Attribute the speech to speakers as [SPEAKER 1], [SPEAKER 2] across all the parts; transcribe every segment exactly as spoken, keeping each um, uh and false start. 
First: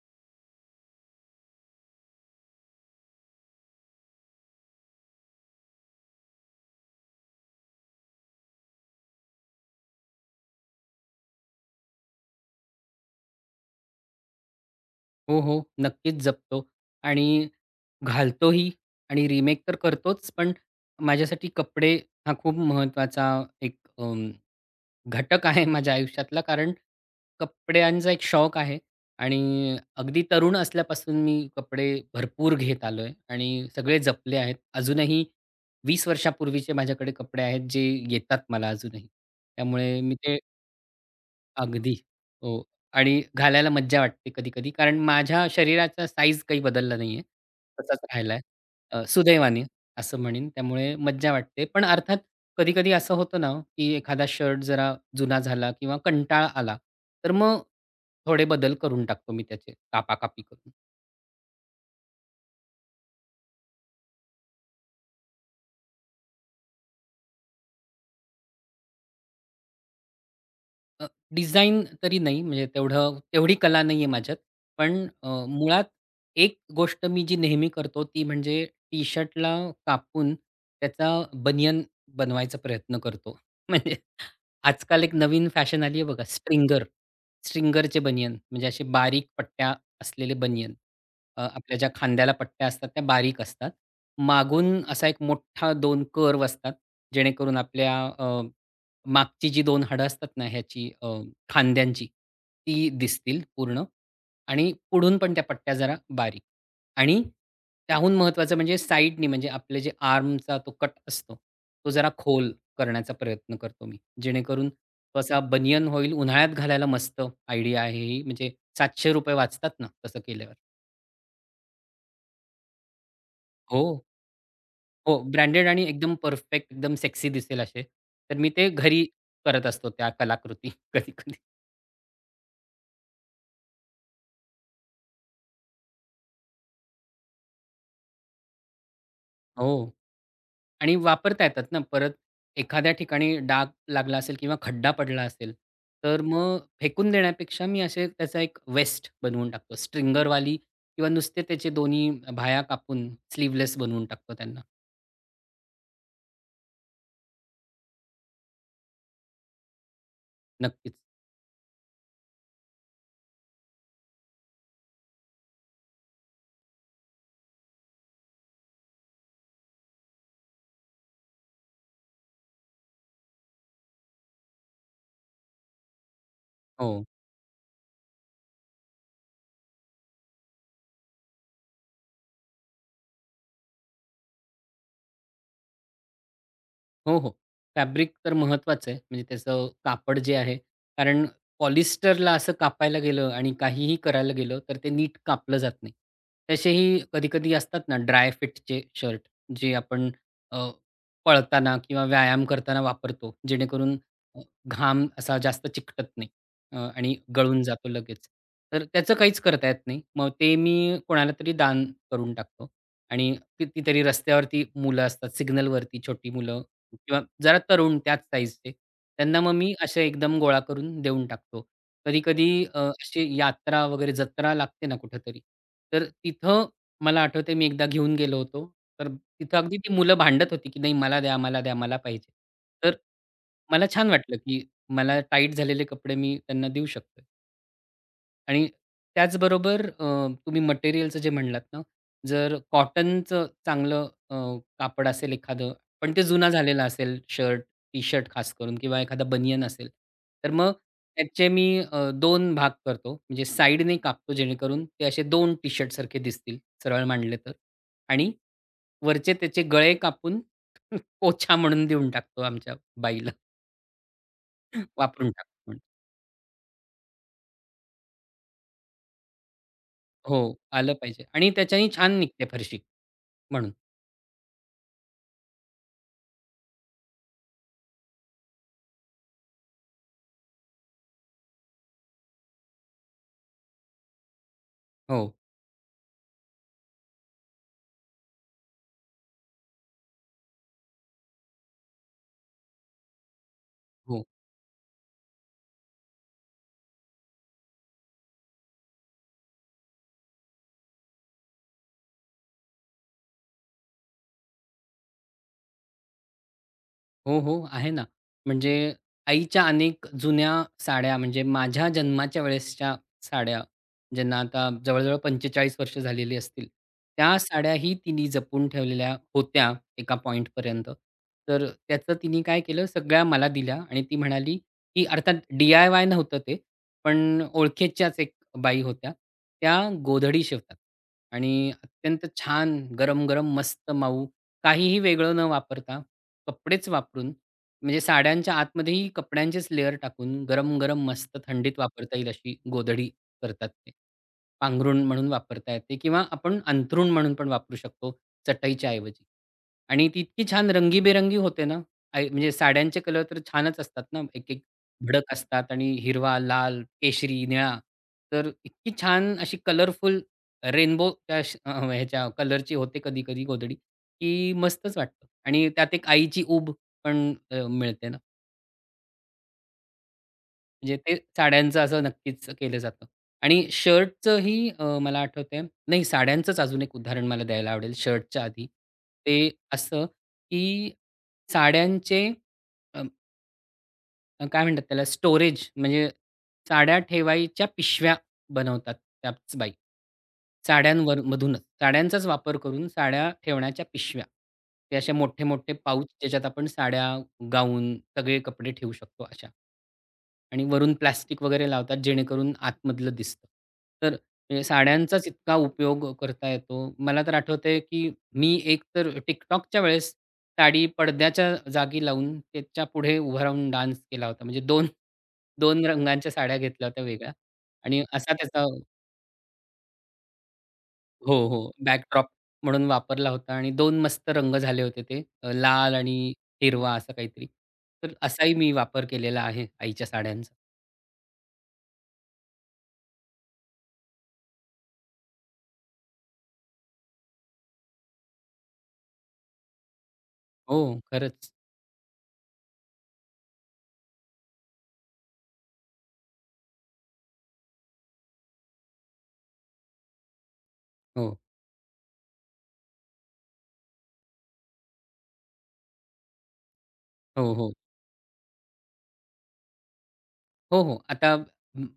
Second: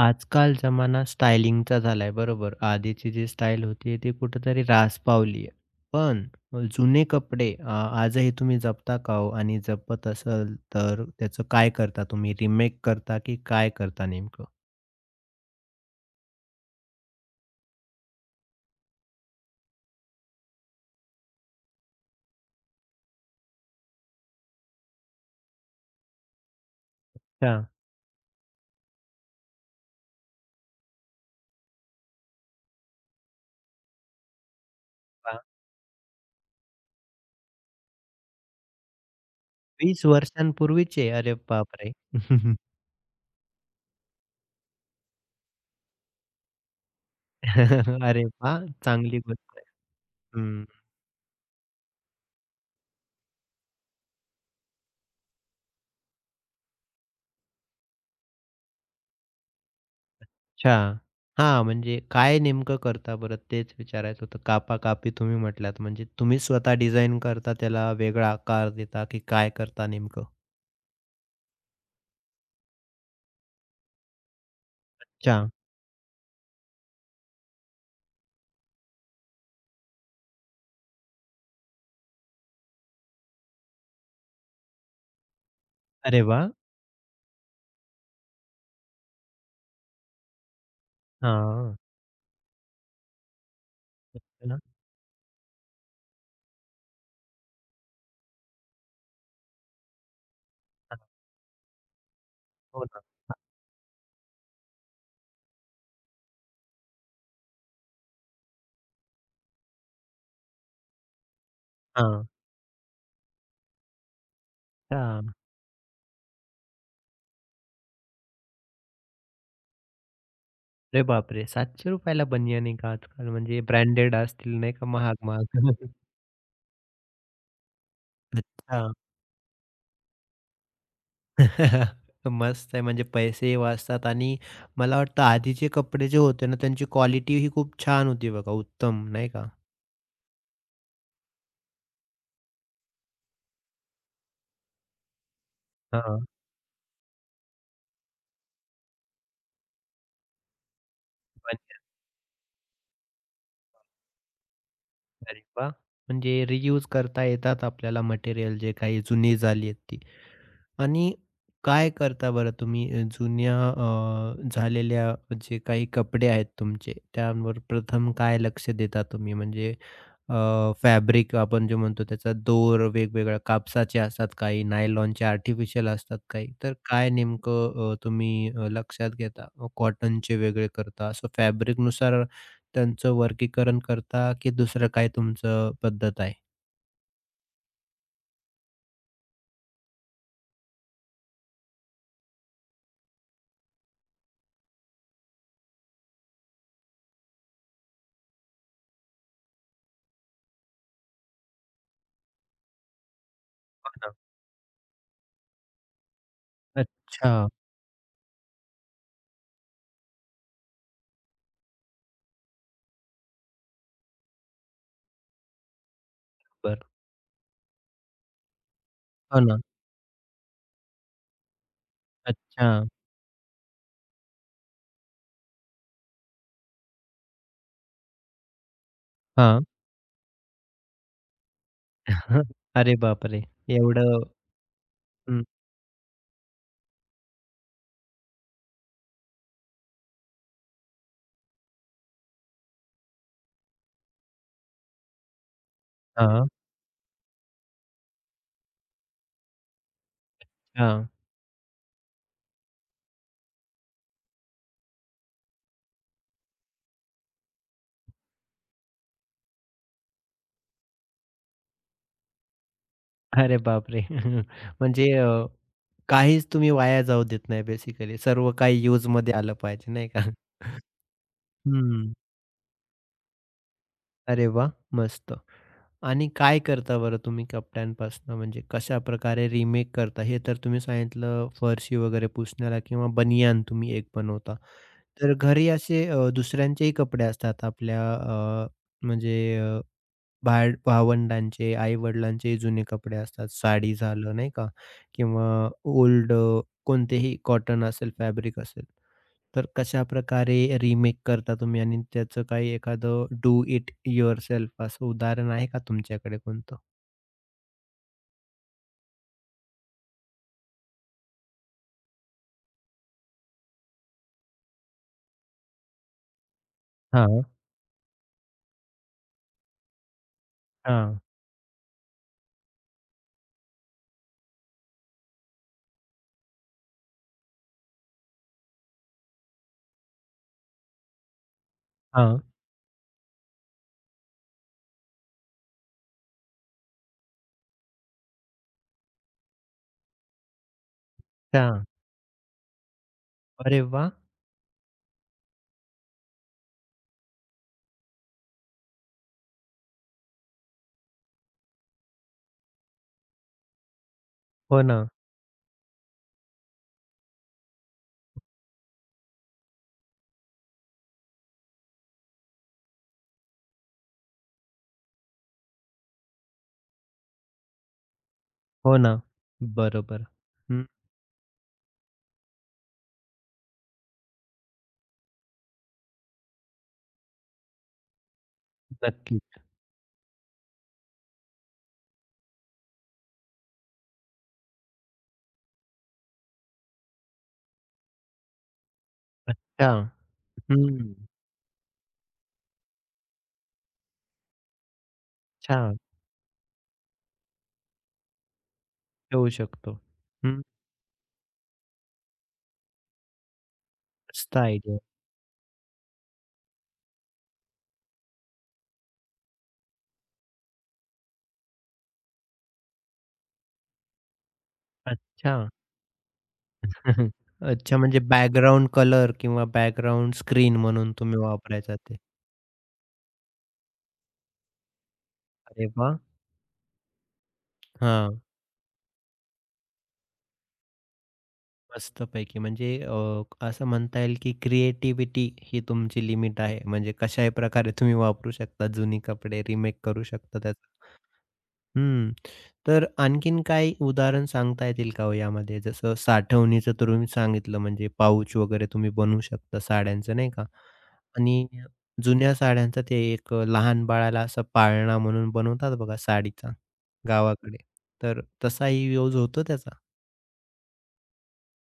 [SPEAKER 1] आजकाल जमाना स्टायलिंगचा झालाय बरोबर. आधीची जी स्टाईल होती ती कुठेतरी ऱ्हास पावली आहे. पण जुने कपडे अ, आजही तुम्ही जपता का हो? आणि जपत असाल तर त्याचं काय करता तुम्ही? रिमेक करता की काय करता नेमकं?
[SPEAKER 2] हो, हो. नक्कीच जपतो आणि घालतोही आणि रिमेक तर करतोच. पण माझ्यासाठी कपडे हा खूप महत्त्वाचा एक अं, घटक आहे माझ्या आयुष्यातला. कारण
[SPEAKER 1] अच्छा.
[SPEAKER 2] कपड्यांचा एक शौक आहे आणि अगदी तरुण असल्यापासून मी कपडे भरपूर घेत आलो आलोय आणि सगळे जपले आहेत. अजूनही
[SPEAKER 1] वाह!
[SPEAKER 2] वीस वर्षापूर्वीचे माझ्याकडे कपडे आहेत, जे येतात मला अजूनही. त्यामुळे
[SPEAKER 1] वीस
[SPEAKER 2] मी ते
[SPEAKER 1] वर्षांपूर्वीचे. अरे बापरे!
[SPEAKER 2] अगदी. हो. आणि घालायला मज्जा वाटते कधी-कधी. कारण माझ्या शरीराचा साईझ काही बदलला नाहीये. तसाच
[SPEAKER 1] अरे
[SPEAKER 2] राहिलाय.
[SPEAKER 1] वाह!
[SPEAKER 2] अ,
[SPEAKER 1] चांगली गोष्ट
[SPEAKER 2] सुदैवाने
[SPEAKER 1] आहे.
[SPEAKER 2] असं म्हणेन. त्यामुळे मज्जा वाटते. पण अर्थात कधी-कधी असं होतं ना, की एखादा शर्ट जरा जुना झाला किंवा कंटाळा आला, तर मग थोडे बदल करून टाकतो मी त्याचे कापाकापी करून.
[SPEAKER 1] अच्छा. हां, म्हणजे काय नेमकं करता बरं? तेच विचारायचं होतं. कापाकापी तुम्ही म्हटलात, म्हणजे तुम्ही स्वतः डिझाइन करता, त्याला वेगळा आकार देता, की काय करता नेमकं?
[SPEAKER 2] अ, डिझाइन तरी नाही म्हणजे तेवढं तेवढी कला नाहीये माझ्यात. पण अ,
[SPEAKER 1] अच्छा.
[SPEAKER 2] मुळात एक गोष्ट मी जी नेहमी करतो ती म्हणजे टी-शर्टला कापून त्याचा बनियन बनवायचा प्रयत्न करतो. म्हणजे आजकाल एक नवीन फॅशन आली आहे
[SPEAKER 1] अरे
[SPEAKER 2] बघा
[SPEAKER 1] वाह!
[SPEAKER 2] स्ट्रिंगर. स्ट्रिंगरचे बनियन म्हणजे असे बारीक पट्ट्या असलेले बनियन. अ,
[SPEAKER 1] हां.
[SPEAKER 2] आपल्या ज्या खांद्याला पट्ट्या असतात त्या बारीक असतात.
[SPEAKER 1] अच्छा.
[SPEAKER 2] मागून असा एक मोठा दोन कर्व्ह असतात. जेणेकरून आपल्या मागची जी दोन हाडं असतात ना ह्याची
[SPEAKER 1] हां,
[SPEAKER 2] अ, खांद्यांची,
[SPEAKER 1] हो
[SPEAKER 2] ती
[SPEAKER 1] ना.
[SPEAKER 2] दिसतील पूर्ण आणि पुढून पण त्या पट्ट्या जरा बारीक आणि त्याहून महत्त्वाचं म्हणजे साइडनी म्हणजे आपले जे आर्मचा तो कट असतो, तो जरा
[SPEAKER 1] हां.
[SPEAKER 2] खोल करण्याचा प्रयत्न करतो मी. जेणेकरून तो
[SPEAKER 1] अच्छा.
[SPEAKER 2] असा बनियन होईल. उन्हाळ्यात घालायला मस्त आयडिया आहे ही. म्हणजे ₹सातशे रुपये वाचतात ना तसं केल्यावर.
[SPEAKER 1] अरे बापरे! ₹सातशे रुपये ला बनियान आहे का आजकाल? म्हणजे
[SPEAKER 2] हो,
[SPEAKER 1] ब्रँडेड असतील नाही का
[SPEAKER 2] हो. ब्रँडेड आणि
[SPEAKER 1] महाग-महाग.
[SPEAKER 2] एकदम परफेक्ट, एकदम सेक्सी दिसेल असे. तर मी ते
[SPEAKER 1] अच्छा.
[SPEAKER 2] घरी करत असतो त्या कलाकृती कधी-कधी.
[SPEAKER 1] मस्त आहे म्हणजे पैसेही वाचतात आणि मला वाटतं आधीचे कपडे जे होते ना, त्यांची क्वालिटी ही खूप छान होती बघा, उत्तम नाही का?
[SPEAKER 2] हो. आणि वापरता येतात ना परत. एखाद्या ठिकाणी डाग लागला असेल किंवा खड्डा पडला असेल, तर
[SPEAKER 1] हां.
[SPEAKER 2] मग फेकून देण्यापेक्षा मी असे त्याचा एक वेस्ट बनवून टाकतो. स्ट्रिंगरवाली किंवा नुसते त्याचे
[SPEAKER 1] म्हणजे
[SPEAKER 2] दोन्ही बाह्या कापून स्लीव्हलेस बनवून टाकतो त्यांना.
[SPEAKER 1] अरे वाह! म्हणजे रियूज करता येतात आपल्याला मटेरियल जे काही जुनी झाली आहेत ती.
[SPEAKER 2] नक्कीच.
[SPEAKER 1] आणि काय करता बरं तुम्ही अ, जुन्या अ, झालेल्या जे काही कपडे आहेत तुमचे, त्यावर प्रथम काय लक्ष देता तुम्ही? म्हणजे अ, फॅब्रिक आपण जे म्हणतो त्याचा दोर वेगवेगळ्या कापसाचे असतात काही, नायलॉनचे आर्टिफिशियल असतात काही. तर
[SPEAKER 2] हो.
[SPEAKER 1] काय नेमकं अ, तुम्ही अ, लक्षात घेता? कॉटनचे वेगळे करता, असं फॅब्रिकनुसार त्यांचं वर्गीकरण करता, की दुसरं काय तुमचं पद्धत आहे?
[SPEAKER 2] हो, हो. फॅब्रिक तर महत्त्वाचं आहे. म्हणजे त्याचं कापड जे आहे. कारण पॉलिस्टरला असं कापायला गेलं आणि काहीही करायला गेलं, तर ते नीट कापलं जात नाही. तसेही कधी-कधी असतात ना ड्राय फिटचे शर्ट, जे आपण अ, पळताना किंवा व्यायाम करताना वापरतो. जेणेकरून
[SPEAKER 1] हो
[SPEAKER 2] अ, घाम असा जास्त चिकटत नाही अ, आणि
[SPEAKER 1] अच्छा.
[SPEAKER 2] गळून जातो लगेच. तर त्याचं काहीच करता येत नाही. मग ते मी कोणाला तरी दान करून टाकतो आणि कितीतरी रस्त्यावरती मुलं असतात, सिग्नलवरती छोटी मुलं
[SPEAKER 1] बरं.
[SPEAKER 2] किंवा जरा तरुण त्याच साइझचे. त्यांना
[SPEAKER 1] हो
[SPEAKER 2] मग
[SPEAKER 1] ना.
[SPEAKER 2] मी असे एकदम गोळा करून देऊन टाकतो. कधी-कधी अ,
[SPEAKER 1] अच्छा.
[SPEAKER 2] अशी यात्रा वगैरे जत्रा लागते ना कुठेतरी, तर तिथं मला आठवतंय मी एकदा घेऊन गेलो होतो. तर तिथं
[SPEAKER 1] हां.
[SPEAKER 2] अगदी ती मुलं भांडत होती, की "नाही मला द्या, मला द्या, मला पाहिजे."
[SPEAKER 1] अरे
[SPEAKER 2] तर
[SPEAKER 1] बापरे!
[SPEAKER 2] मला छान
[SPEAKER 1] एवढं
[SPEAKER 2] वाटलं, की मला
[SPEAKER 1] हं.
[SPEAKER 2] टाईट झालेले कपडे मी त्यांना देऊ शकतोय. आणि त्याचबरोबर अ, तुम्ही मटेरिअलचं जे म्हणलात ना, जर कॉटनचं चांगलं अ, कापड असेल एखादं, पण ते
[SPEAKER 1] हां.
[SPEAKER 2] जुना झालेला असेल शर्ट, टी-शर्ट खास करून किंवा एखादा बनियन असेल, तर मग
[SPEAKER 1] हां.
[SPEAKER 2] त्याचे मी अ, दोन भाग करतो. म्हणजे साइडने कापतो जेणेकरून ते असे दोन टी-शर्ट सारखे दिसतील, सरळ मांडले तर. आणि वरचे त्याचे गळे कापून पोछा म्हणून देऊन टाकतो आमच्या बाईला.
[SPEAKER 1] अरे बापरे! म्हणजे अ,
[SPEAKER 2] वापरून टाक म्हणून.
[SPEAKER 1] काहीच तुम्ही वाया जाऊ देत नाही बेसिकली. सर्व काही यूजमध्ये आलं पाहिजे नाही का?
[SPEAKER 2] हो, आलं पाहिजे आणि त्याच्याने
[SPEAKER 1] हं.
[SPEAKER 2] छान निघते फरशी म्हणून.
[SPEAKER 1] अरे वाह! मस्त. आणि काय करता बरं तुम्ही कपड्यांपासून? म्हणजे कशा प्रकारे रिमेक करता? हे तर तुम्ही सांगितलं फरशी वगैरे पुसण्याला किंवा बनियान तुम्ही एक बनवता. तर
[SPEAKER 2] हो,
[SPEAKER 1] घरी असे अ, दुसऱ्यांचेही कपडे असतात आपल्या अ, म्हणजे बाळ भावंडांचे, आई-वडिलांचे जुने कपडे असतात. साडी
[SPEAKER 2] हो.
[SPEAKER 1] झालं नाही का किंवा ओल्ड अ, कोणतेही कॉटन असेल, फॅब्रिक असेल. तर कशाप्रकारे रिमेक करता तुम्ही आणि त्याचं काही एखादं डू इट युअरसेल्फ असं उदाहरण आहे का तुमच्याकडे कोणतं?
[SPEAKER 2] हो, हो. आहे ना. म्हणजे आईच्या अनेक जुन्या साड्या म्हणजे माझ्या जन्माच्या वेळेसच्या साड्या, ज्यांना आता जवळ-जवळ पंचेचाळीस वर्ष झालेली असतील. त्या
[SPEAKER 1] हां,
[SPEAKER 2] साड्याही तिने जपून ठेवलेल्या होत्या एका पॉइंटपर्यंत.
[SPEAKER 1] हां,
[SPEAKER 2] तर त्याचं तिने काय केलं सगळ्या मला दिल्या आणि ती म्हणाली, की अर्थात डी-आय-वाय नव्हतं ते. पण ओळखीच्याच एक बाई होत्या. त्या गोधडी शिवतात आणि
[SPEAKER 1] हा
[SPEAKER 2] अत्यंत छान गरम-गरम मस्त मऊ काहीही वेगळं न वापरता कपडेच वापरून, म्हणजे साड्यांच्या आतमध्येही कपड्यांचेच लेयर टाकून गरम-गरम मस्त थंडीत
[SPEAKER 1] हां.
[SPEAKER 2] वापरता येईल अशी गोधडी करतात
[SPEAKER 1] अरे
[SPEAKER 2] ते.
[SPEAKER 1] वाह!
[SPEAKER 2] पांघरुण म्हणून वापरता येते किंवा आपण अंथरूण म्हणून पण वापरू शकतो चटईच्या ऐवजी. आणि ती इतकी छान रंगीबेरंगी होते ना, आय म्हणजे साड्यांचे कलर तर छानच असतात ना, एक-एक
[SPEAKER 1] हो ना,
[SPEAKER 2] भडक असतात आणि हिरवा, लाल, केशरी, निळा. तर इतकी छान अशी कलरफुल रेनबो त्या श अ, ह्याच्या कलरची होते कधी-कधी गोधडी. की मस्तच वाटतं आणि त्यात एक आईची ऊब पण अ, मिळते ना.
[SPEAKER 1] हो ना. बरोबर. हं,
[SPEAKER 2] म्हणजे ते साड्यांचं असं नक्कीच केलं जातं आणि शर्टचंही अ, मला आठवतंय नाही साड्यांचंच अजून एक उदाहरण मला द्यायला आवडेल शर्टच्या आधी.
[SPEAKER 1] नक्की.
[SPEAKER 2] ते असं की साड्यांचे अ, काय म्हणतात त्याला स्टोरेज म्हणजे साड्या ठेवायच्या पिशव्या बनवतात त्याच बाई.
[SPEAKER 1] अच्छा. हं,
[SPEAKER 2] साड्यांवर मधूनच साड्यांचाच वापर करून साड्या ठेवण्याच्या पिशव्या. ते असे मोठे-मोठे
[SPEAKER 1] अच्छा.
[SPEAKER 2] पाउच ज्याच्यात आपण साड्या, गाऊन सगळे कपडे ठेवू शकतो अशा.
[SPEAKER 1] ठेवू शकतो. हं,
[SPEAKER 2] आणि वरून प्लास्टिक वगैरे लावतात जेणेकरून आतमधलं दिसतं. तर
[SPEAKER 1] मस्त
[SPEAKER 2] म्हणजे
[SPEAKER 1] आयडिया.
[SPEAKER 2] साड्यांचाच इतका उपयोग करता येतो. मला तर आठवतंय, की मी एकतर TikTokच्या वेळेस साडी पडद्याच्या जागी लावून त्याच्या पुढे उभा राहून डान्स केला होता. म्हणजे 2
[SPEAKER 1] अच्छा.
[SPEAKER 2] 2 रंगांच्या साड्या घेतल्या होत्या
[SPEAKER 1] हं, हं.
[SPEAKER 2] वेगळ्या
[SPEAKER 1] अच्छा,
[SPEAKER 2] आणि
[SPEAKER 1] म्हणजे
[SPEAKER 2] असा त्याचा
[SPEAKER 1] बॅकग्राऊंड कलर किंवा बॅकग्राऊंड स्क्रीन म्हणून
[SPEAKER 2] हो,
[SPEAKER 1] तुम्ही
[SPEAKER 2] हो.
[SPEAKER 1] वापरायचा ते.
[SPEAKER 2] बॅकड्रॉप म्हणून वापरला होता आणि दोन मस्त रंग झाले होते ते अ,
[SPEAKER 1] अरे
[SPEAKER 2] लाल आणि
[SPEAKER 1] वाह!
[SPEAKER 2] हिरवा असं काहीतरी. तर
[SPEAKER 1] हां,
[SPEAKER 2] असाही मी वापर केलेला आहे आईच्या साड्यांचा.
[SPEAKER 1] मस्तपैकी. म्हणजे अ, असं म्हणता येईल की क्रिएटिव्हिटी ही तुमची लिमिट आहे. म्हणजे कशाही प्रकारे तुम्ही वापरू शकता जुनी कपडे रिमेक करू शकता
[SPEAKER 2] हो,
[SPEAKER 1] त्याचा.
[SPEAKER 2] खरंच.
[SPEAKER 1] हं. तर आणखीन काही उदाहरण सांगता येतील का हो यामध्ये? जसं साठवणीचं तर तुम्ही सांगितलं म्हणजे पाउच वगैरे तुम्ही बनवू शकता साड्यांचं नाही का?
[SPEAKER 2] हो.
[SPEAKER 1] आणि जुन्या साड्यांचं ते एक अ, लहान बाळाला असा पाळणा म्हणून बनवतात बघा साडीचा
[SPEAKER 2] हो, हो.
[SPEAKER 1] गावाकडे. तर तसाही यूज होतो त्याचा?
[SPEAKER 2] हो, हो. आता म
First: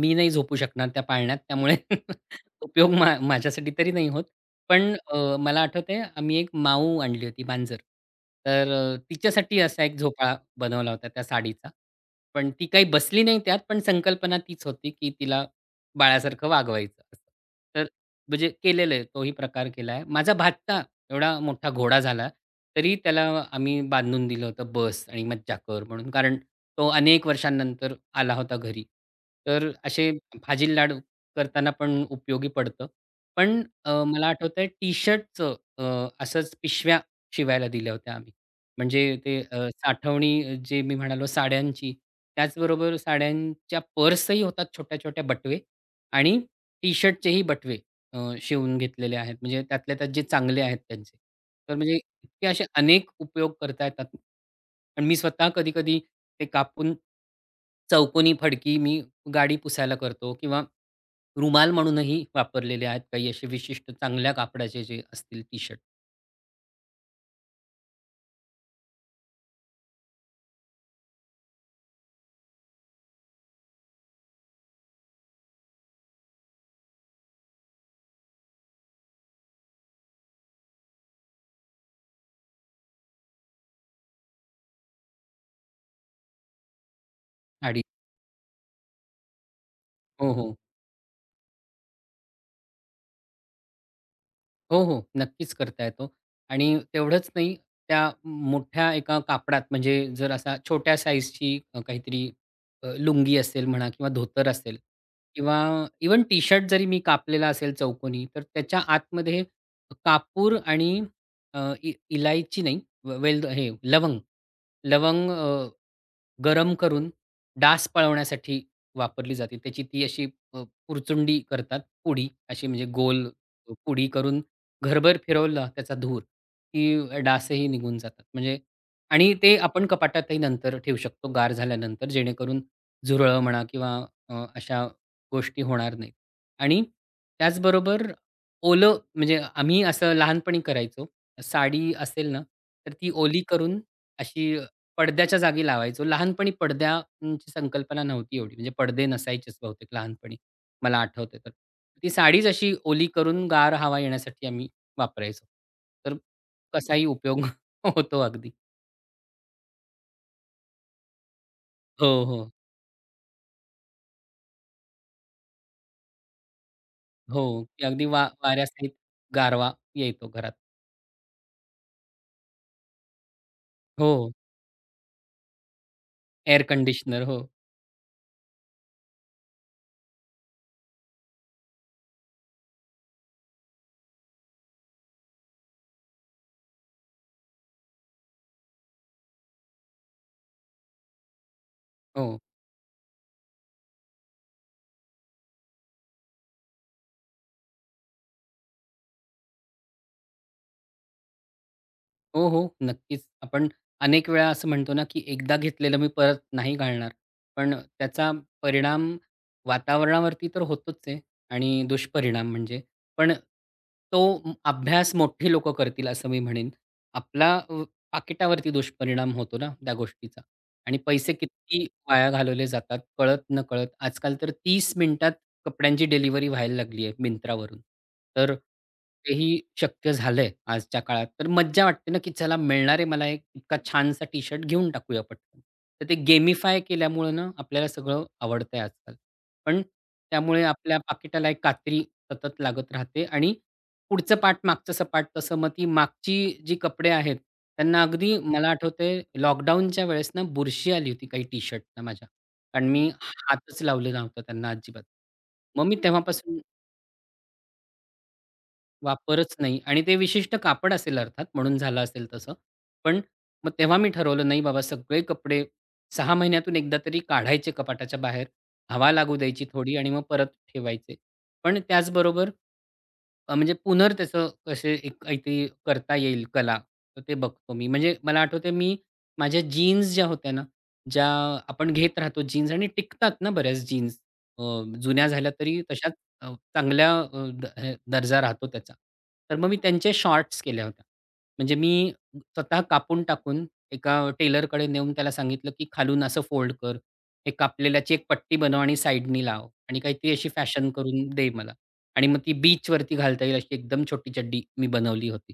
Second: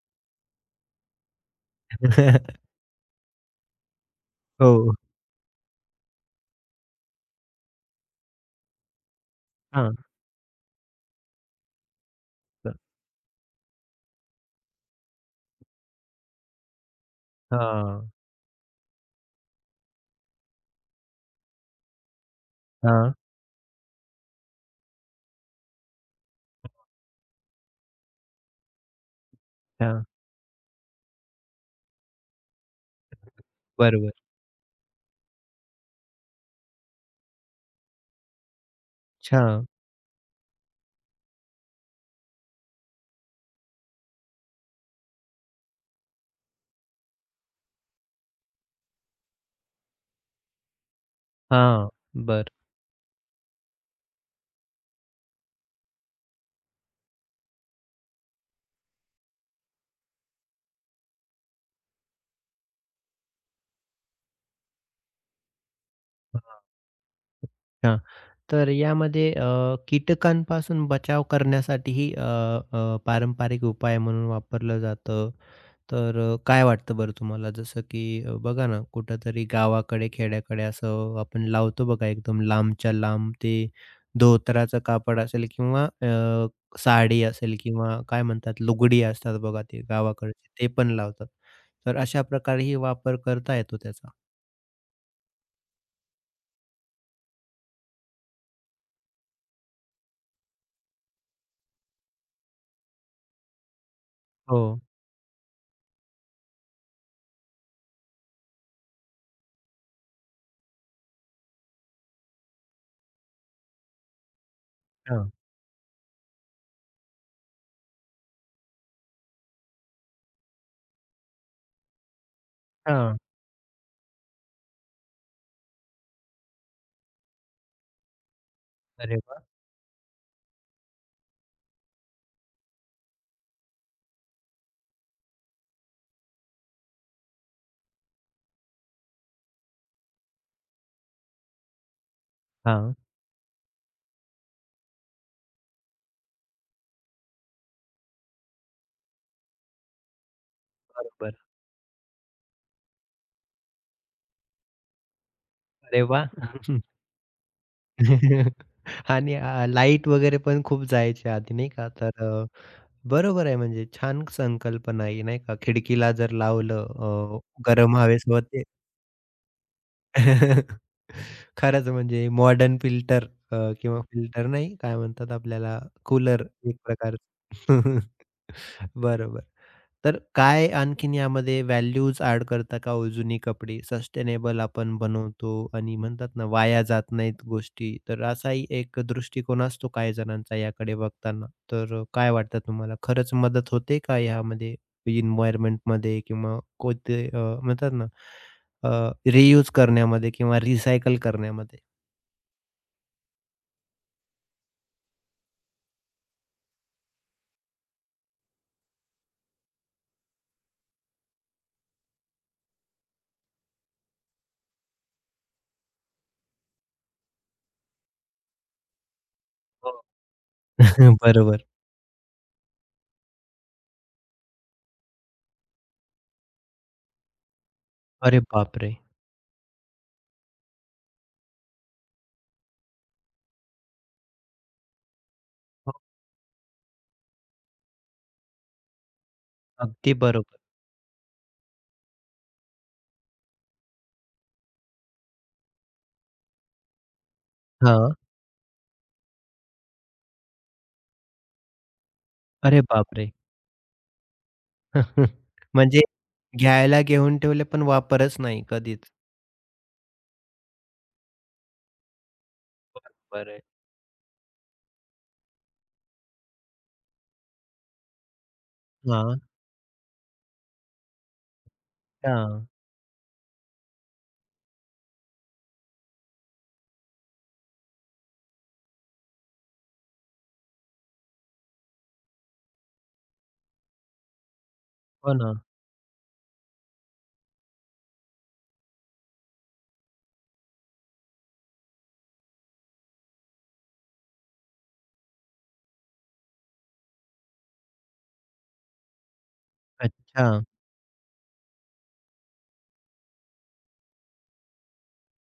[SPEAKER 2] मी नाही झोपू शकणार त्या पाळण्यात त्यामुळे उपयोग मा माझ्यासाठी तरी नाही होत. पण
[SPEAKER 1] हो.
[SPEAKER 2] अ, मला आठवतंय आम्ही एक माऊ आणली होती मांजर. तर अ, तिच्यासाठी असा एक
[SPEAKER 1] हां.
[SPEAKER 2] झोपाळा बनवला होता त्या साडीचा. पण ती
[SPEAKER 1] तर
[SPEAKER 2] काही बसली नाही त्यात पण संकल्पना तीच होती, की तिला बाळासारखं वागवायचं. असं. तर
[SPEAKER 1] हां.
[SPEAKER 2] म्हणजे केलेलं आहे तोही प्रकार केला आहे. माझा भाचा एवढा मोठा घोडा झाला, तरी
[SPEAKER 1] हां.
[SPEAKER 2] त्याला आम्ही बांधून दिलं होतं बस आणि मज्जाकर म्हणून. कारण तो अनेक वर्षांनंतर आला होता घरी. तर
[SPEAKER 1] हां.
[SPEAKER 2] असे भाजी लाड करताना पण उपयोगी पडतं. पण अ,
[SPEAKER 1] बरोबर.
[SPEAKER 2] मला आठवतंय टी-शर्टचं अ, असंच पिशव्या शिवायला दिल्या होत्या आम्ही. म्हणजे ते
[SPEAKER 1] अच्छा.
[SPEAKER 2] अ, साठवणी जे मी म्हणालो साड्यांची, त्याचबरोबर साड्यांच्या पर्सही होतात छोट्या-छोट्या बटवे आणि टी-शर्टचेही बटवे अ, शिवून घेतलेले आहेत. म्हणजे त्यातल्या त्यात जे चांगले आहेत त्यांचे. तर
[SPEAKER 1] हां.
[SPEAKER 2] म्हणजे
[SPEAKER 1] बरं.
[SPEAKER 2] इतके असे अनेक उपयोग करता येतात. आणि मी स्वतः कधी-कधी ते कापून चौकोनी फडकी मी गाडी पुसायला करतो किंवा रुमाल म्हणूनही वापरलेले आहेत काही असे विशिष्ट चांगल्या कापडाचे जे असतील टी-शर्ट,
[SPEAKER 1] हां. अच्छा. तर यामध्ये अ, कीटकांपासून बचाव करण्यासाठीही अ, अ, पारंपरिक उपाय म्हणून वापरलं जातं. तर अ, काय वाटतं बरं तुम्हाला? जसं की अ, बघा ना, कुठेतरी गावाकडे, खेड्याकडे असं आपण लावतो बघा एकदम लांबच्या लांब ते धोतराचं कापड असेल किंवा अ, साडी असेल
[SPEAKER 2] साडी.
[SPEAKER 1] किंवा काय म्हणतात लुगडी असतात बघा ते
[SPEAKER 2] हो,
[SPEAKER 1] गावाकडचे,
[SPEAKER 2] हो.
[SPEAKER 1] ते पण लावतात. तर अशा प्रकारेही वापर करता येतो त्याचा.
[SPEAKER 2] हो, हो. नक्कीच करता येतो आणि तेवढंच नाही, त्या मोठ्या एका कापडात म्हणजे जर असा छोट्या साइजची अ, काहीतरी अ, लुंगी असेल म्हणा किंवा धोतर
[SPEAKER 1] हो.
[SPEAKER 2] असेल किंवा इवन टी-शर्ट जरी मी कापलेला असेल चौकोनी, तर त्याच्या आतमध्ये कापूर आणि अ, इ इलायची नाही, व- वेल हे लवंग लवंग
[SPEAKER 1] हां,
[SPEAKER 2] गरम करून डास पळवण्यासाठी वापरली जाते. त्याची ती अशी अ, पुरचुंडी करतात पुडी अशी म्हणजे
[SPEAKER 1] हां.
[SPEAKER 2] गोल अ, पुडी करून घरभर फिरवला त्याचा धूर, की डासही निघून जातात. म्हणजे
[SPEAKER 1] अरे
[SPEAKER 2] आणि
[SPEAKER 1] वाह!
[SPEAKER 2] ते आपण कपाटातही नंतर ठेवू शकतो गार झाल्यानंतर जेणेकरून झुरळं म्हणा किंवा अ, अशा गोष्टी होणार नाहीत. आणि त्याचबरोबर ओलं म्हणजे आम्ही असं लहानपणी करायचो. साडी असेल ना, तर
[SPEAKER 1] हां,
[SPEAKER 2] ती ओली करून अशी पडद्याच्या जागी लावायचो. लहानपणी पडद्यांची संकल्पना नव्हती एवढी. म्हणजे पडदे नसायचेच बहुतेक लहानपणी, मला
[SPEAKER 1] बरोबर.
[SPEAKER 2] आठवतंय तर. ती साडीच अशी ओली करून गार हवा येण्यासाठी आम्ही वापरायचो.
[SPEAKER 1] अरे
[SPEAKER 2] तर
[SPEAKER 1] वाह!
[SPEAKER 2] कसाही उपयोग होतो अगदी.
[SPEAKER 1] आणि अ, लाईट वगैरे पण खूप जायच्या आधी नाही का?
[SPEAKER 2] हो,
[SPEAKER 1] तर अ,
[SPEAKER 2] हो.
[SPEAKER 1] बरोबर आहे म्हणजे छान संकल्पना आहे नाही का? खिडकीला जर लावलं अ,
[SPEAKER 2] हो. की
[SPEAKER 1] गरम
[SPEAKER 2] अगदी वा
[SPEAKER 1] हवेसोबत ते
[SPEAKER 2] वाऱ्यासहित गारवा येतो घरात.
[SPEAKER 1] खरंच म्हणजे मॉडर्न फिल्टर अ, किंवा
[SPEAKER 2] हो.
[SPEAKER 1] फिल्टर नाही काय म्हणतात आपल्याला कूलर
[SPEAKER 2] एअर
[SPEAKER 1] एक
[SPEAKER 2] कंडिशनर.
[SPEAKER 1] प्रकारचं.
[SPEAKER 2] हो.
[SPEAKER 1] बरोबर. तर काय आणखीन यामध्ये व्हॅल्यूज ॲड करता का हो जुनी कपडे? सस्टेनेबल आपण बनवतो आणि म्हणतात ना वाया जात नाहीत गोष्टी. तर असाही एक दृष्टिकोन असतो काही जणांचा याकडे बघताना. तर अ, काय
[SPEAKER 2] हो.
[SPEAKER 1] वाटतं तुम्हाला खरंच मदत होते का यामध्ये एन्व्हायर्नमेंटमध्ये किंवा कोणते अ, म्हणतात ना अ, रियूज करण्यामध्ये किंवा रिसायकल करण्यामध्ये?
[SPEAKER 2] हो, हो. नक्कीच. आपण अनेक वेळा असं म्हणतो ना, की एकदा घेतलेलं मी परत नाही घालणार. पण त्याचा परिणाम वातावरणावरती तर होतोच आहे आणि दुष्परिणाम म्हणजे. पण तो म- अभ्यास मोठी लोकं करतील असं मी म्हणेन. आपला अ, पाकिटावरती दुष्परिणाम होतो ना
[SPEAKER 1] हो.
[SPEAKER 2] त्या गोष्टीचा. आणि पैसे
[SPEAKER 1] बरोबर.
[SPEAKER 2] किती वाया घालवले जातात कळत-नकळत. आजकाल तर तीस मिनिटात कपड्यांची डिलिव्हरी व्हायला लागली आहे Myntraवरून.
[SPEAKER 1] अरे
[SPEAKER 2] तर
[SPEAKER 1] बापरे!
[SPEAKER 2] तेही शक्य झालंय आजच्या काळात. तर मज्जा वाटते ना, की चला मिळणार आहे मला एक इतका छानसा टी-शर्ट घेऊन टाकूया पटकन.
[SPEAKER 1] हो,
[SPEAKER 2] तर ते गेमिफाय केल्यामुळं ना, आपल्याला सगळं आवडतंय आजकाल. पण
[SPEAKER 1] अगदी बरोबर.
[SPEAKER 2] त्यामुळे आपल्या पाकिटाला एक कात्री सतत लागत राहते आणि पुढचं पाट मागचं सपाट तसं. मग ती मागची जी कपडे आहेत, त्यांना
[SPEAKER 1] हां.
[SPEAKER 2] अगदी मला आठवतंय लॉकडाऊनच्या वेळेस ना बुरशी आली होती काही टी शर्टना माझ्या.
[SPEAKER 1] अरे
[SPEAKER 2] कारण मी
[SPEAKER 1] बापरे!
[SPEAKER 2] हातच लावलेला नव्हता त्यांना अजिबात. मग मी
[SPEAKER 1] म्हणजे
[SPEAKER 2] तेव्हापासून
[SPEAKER 1] घ्यायला घेऊन ठेवले, पण वापरच नाही कधीच.
[SPEAKER 2] वापरच नाही आणि ते विशिष्ट कापड असेल अर्थात म्हणून झालं असेल तसं. पण
[SPEAKER 1] बरोबर आहे.
[SPEAKER 2] मग तेव्हा मी ठरवलं नाही बाबा सगळे कपडे सहा महिन्यातून एकदा तरी काढायचे कपाटाच्या बाहेर. हवा लागू
[SPEAKER 1] हां,
[SPEAKER 2] द्यायची थोडी आणि मग परत ठेवायचे. पण
[SPEAKER 1] अच्छा.
[SPEAKER 2] त्याचबरोबर अ, म्हणजे पुनर् त्याचं कसे एक काहीतरी करता येईल कला, तर ते बघतो मी. म्हणजे मला आठवतंय मी माझ्या जीन्स ज्या होत्या ना, ज्या आपण घेत राहतो जीन्स आणि टिकतात ना बऱ्याच जीन्स. जुन्या
[SPEAKER 1] हो
[SPEAKER 2] झाल्या
[SPEAKER 1] ना.
[SPEAKER 2] तरी तशाच अ, चांगल्या अ, द हे दर्जा राहतो त्याचा. तर मग मी त्यांचे शॉर्ट्स केल्या होत्या. म्हणजे मी स्वतः कापून टाकून एका टेलरकडे नेऊन त्याला सांगितलं, की "खालून असं फोल्ड कर. हे कापलेल्याची एक पट्टी बनव आणि साइडनी लाव आणि काहीतरी
[SPEAKER 1] अच्छा.
[SPEAKER 2] अशी फॅशन करून दे मला." आणि मग ती बीचवरती घालता येईल अशी एकदम छोटी चड्डी मी बनवली होती.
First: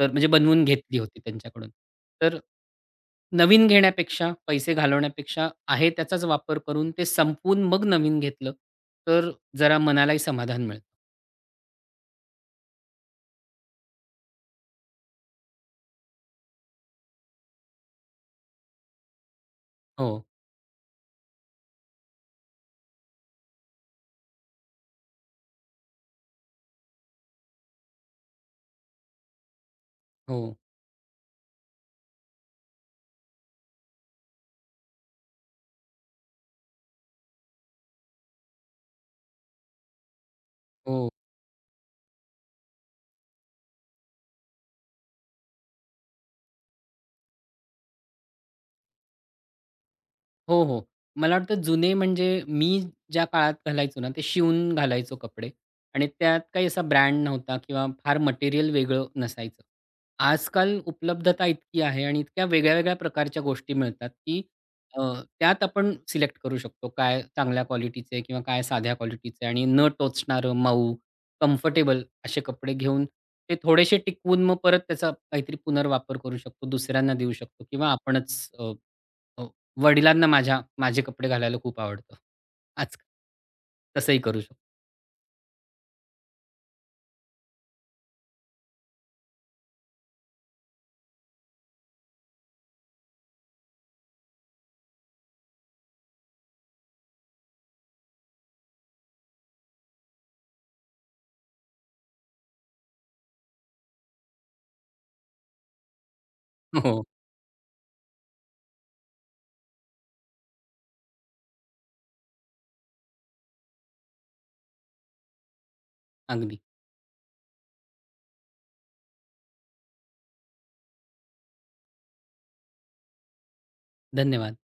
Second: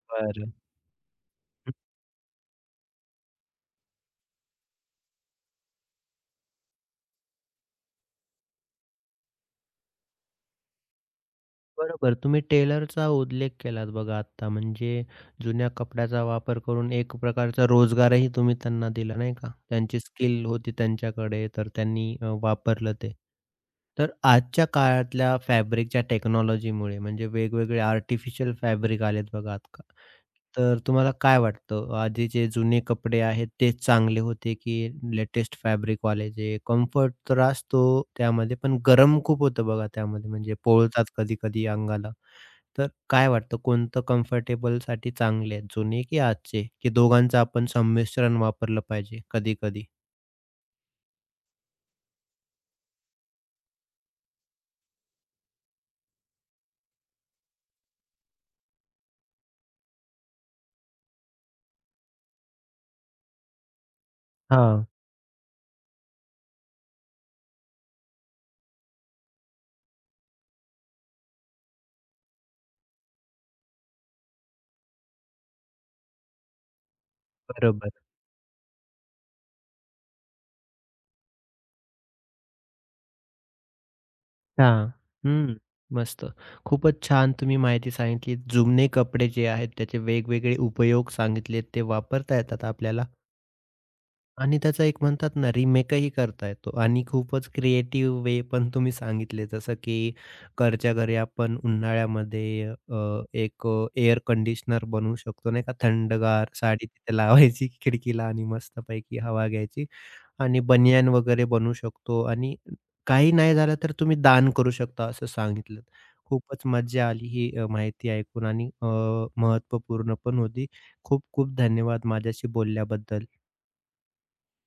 [SPEAKER 2] तर म्हणजे
[SPEAKER 1] बरं.
[SPEAKER 2] बनवून घेतली होती त्यांच्याकडून.
[SPEAKER 1] हं,
[SPEAKER 2] तर नवीन घेण्यापेक्षा, पैसे घालवण्यापेक्षा आहे त्याचाच वापर करून ते संपवून मग नवीन घेतलं, तर जरा मनालाही समाधान मिळतं.
[SPEAKER 1] बरोबर. तुम्ही टेलरचा उल्लेख केलात बघा आत्ता, म्हणजे जुन्या कपड्याचा वापर करून एक प्रकारचा रोजगारही तुम्ही त्यांना दिला, नाही का? त्यांची
[SPEAKER 2] हो,
[SPEAKER 1] स्किल होती त्यांच्याकडे, तर त्यांनी अ, वापरलं ते. तर आजच्या काळातल्या फॅब्रिकच्या टेक्नॉलॉजीमुळे म्हणजे वेगवेगळे आर्टिफिशियल फॅब्रिक आलेत बघा
[SPEAKER 2] हो,
[SPEAKER 1] तर तुम्हाला काय वाटतं आधीचे जुने कपडे आहेत तेच चांगले होते की लेटेस्ट फॅब्रिक वाले जे कम्फर्ट तर असतो त्यामध्ये पण गरम खूप होतं बघा त्यामध्ये म्हणजे पोळतात
[SPEAKER 2] हो.
[SPEAKER 1] कधी कधी अंगाला. तर काय वाटतं कोणतं कम्फर्टेबलसाठी चांगले आहेत जुने की आजचे? की दोघांचं आपण संमिश्रण वापरलं पाहिजे कधी-कधी?
[SPEAKER 2] हो, हो. मला वाटतं जुने म्हणजे मी ज्या काळात घालायचो ना, ते शिवून घालायचो कपडे आणि त्यात काही असा ब्रँड नव्हता किंवा फार मटेरियल वेगळं नसायचं. आजकाल उपलब्धता इतकी आहे आणि इतक्या वेगळ्या-वेगळ्या प्रकारच्या गोष्टी मिळतात, की
[SPEAKER 1] हां.
[SPEAKER 2] अ, त्यात आपण सिलेक्ट करू शकतो काय चांगल्या क्वालिटीचे किंवा काय साध्या क्वालिटीचे आणि न टोचणारं, मऊ, कम्फर्टेबल असे कपडे घेऊन ते थोडेसे टिकवून मग परत त्याचा काहीतरी पुनर्वापर करू शकतो, दुसऱ्यांना देऊ शकतो किंवा
[SPEAKER 1] बरोबर.
[SPEAKER 2] आपणच हो. वडिलांना माझ्या माझे कपडे घालायला खूप आवडतं. आज तसंही करू शकतो.
[SPEAKER 1] हां. हं. मस्त. खूपच छान तुम्ही माहिती सांगितली. जुने कपडे जे आहेत त्याचे वेगवेगळे उपयोग सांगितलेत ते वापरता येतात आपल्याला. आणि त्याचा एक म्हणतात ना रिमेकही करता येतो आणि खूपच क्रिएटिव्ह वे पण तुम्ही सांगितले जसं की घरच्या घरी आपण उन्हाळ्यामध्ये अ, एक एअर कंडिशनर बनवू शकतो नाही का थंडगार साडी
[SPEAKER 2] हो,
[SPEAKER 1] तिथे लावायची खिडकीला आणि मस्तपैकी हवा घ्यायची आणि बनियान वगैरे बनवू शकतो आणि काही नाही झालं तर तुम्ही दान करू शकता असं सांगितलं.
[SPEAKER 2] अगदी.
[SPEAKER 1] खूपच मज्जा आली ही अ, माहिती ऐकून आणि अ, पण होती. खूप खूप धन्यवाद माझ्याशी बोलल्याबद्दल.
[SPEAKER 2] धन्यवाद.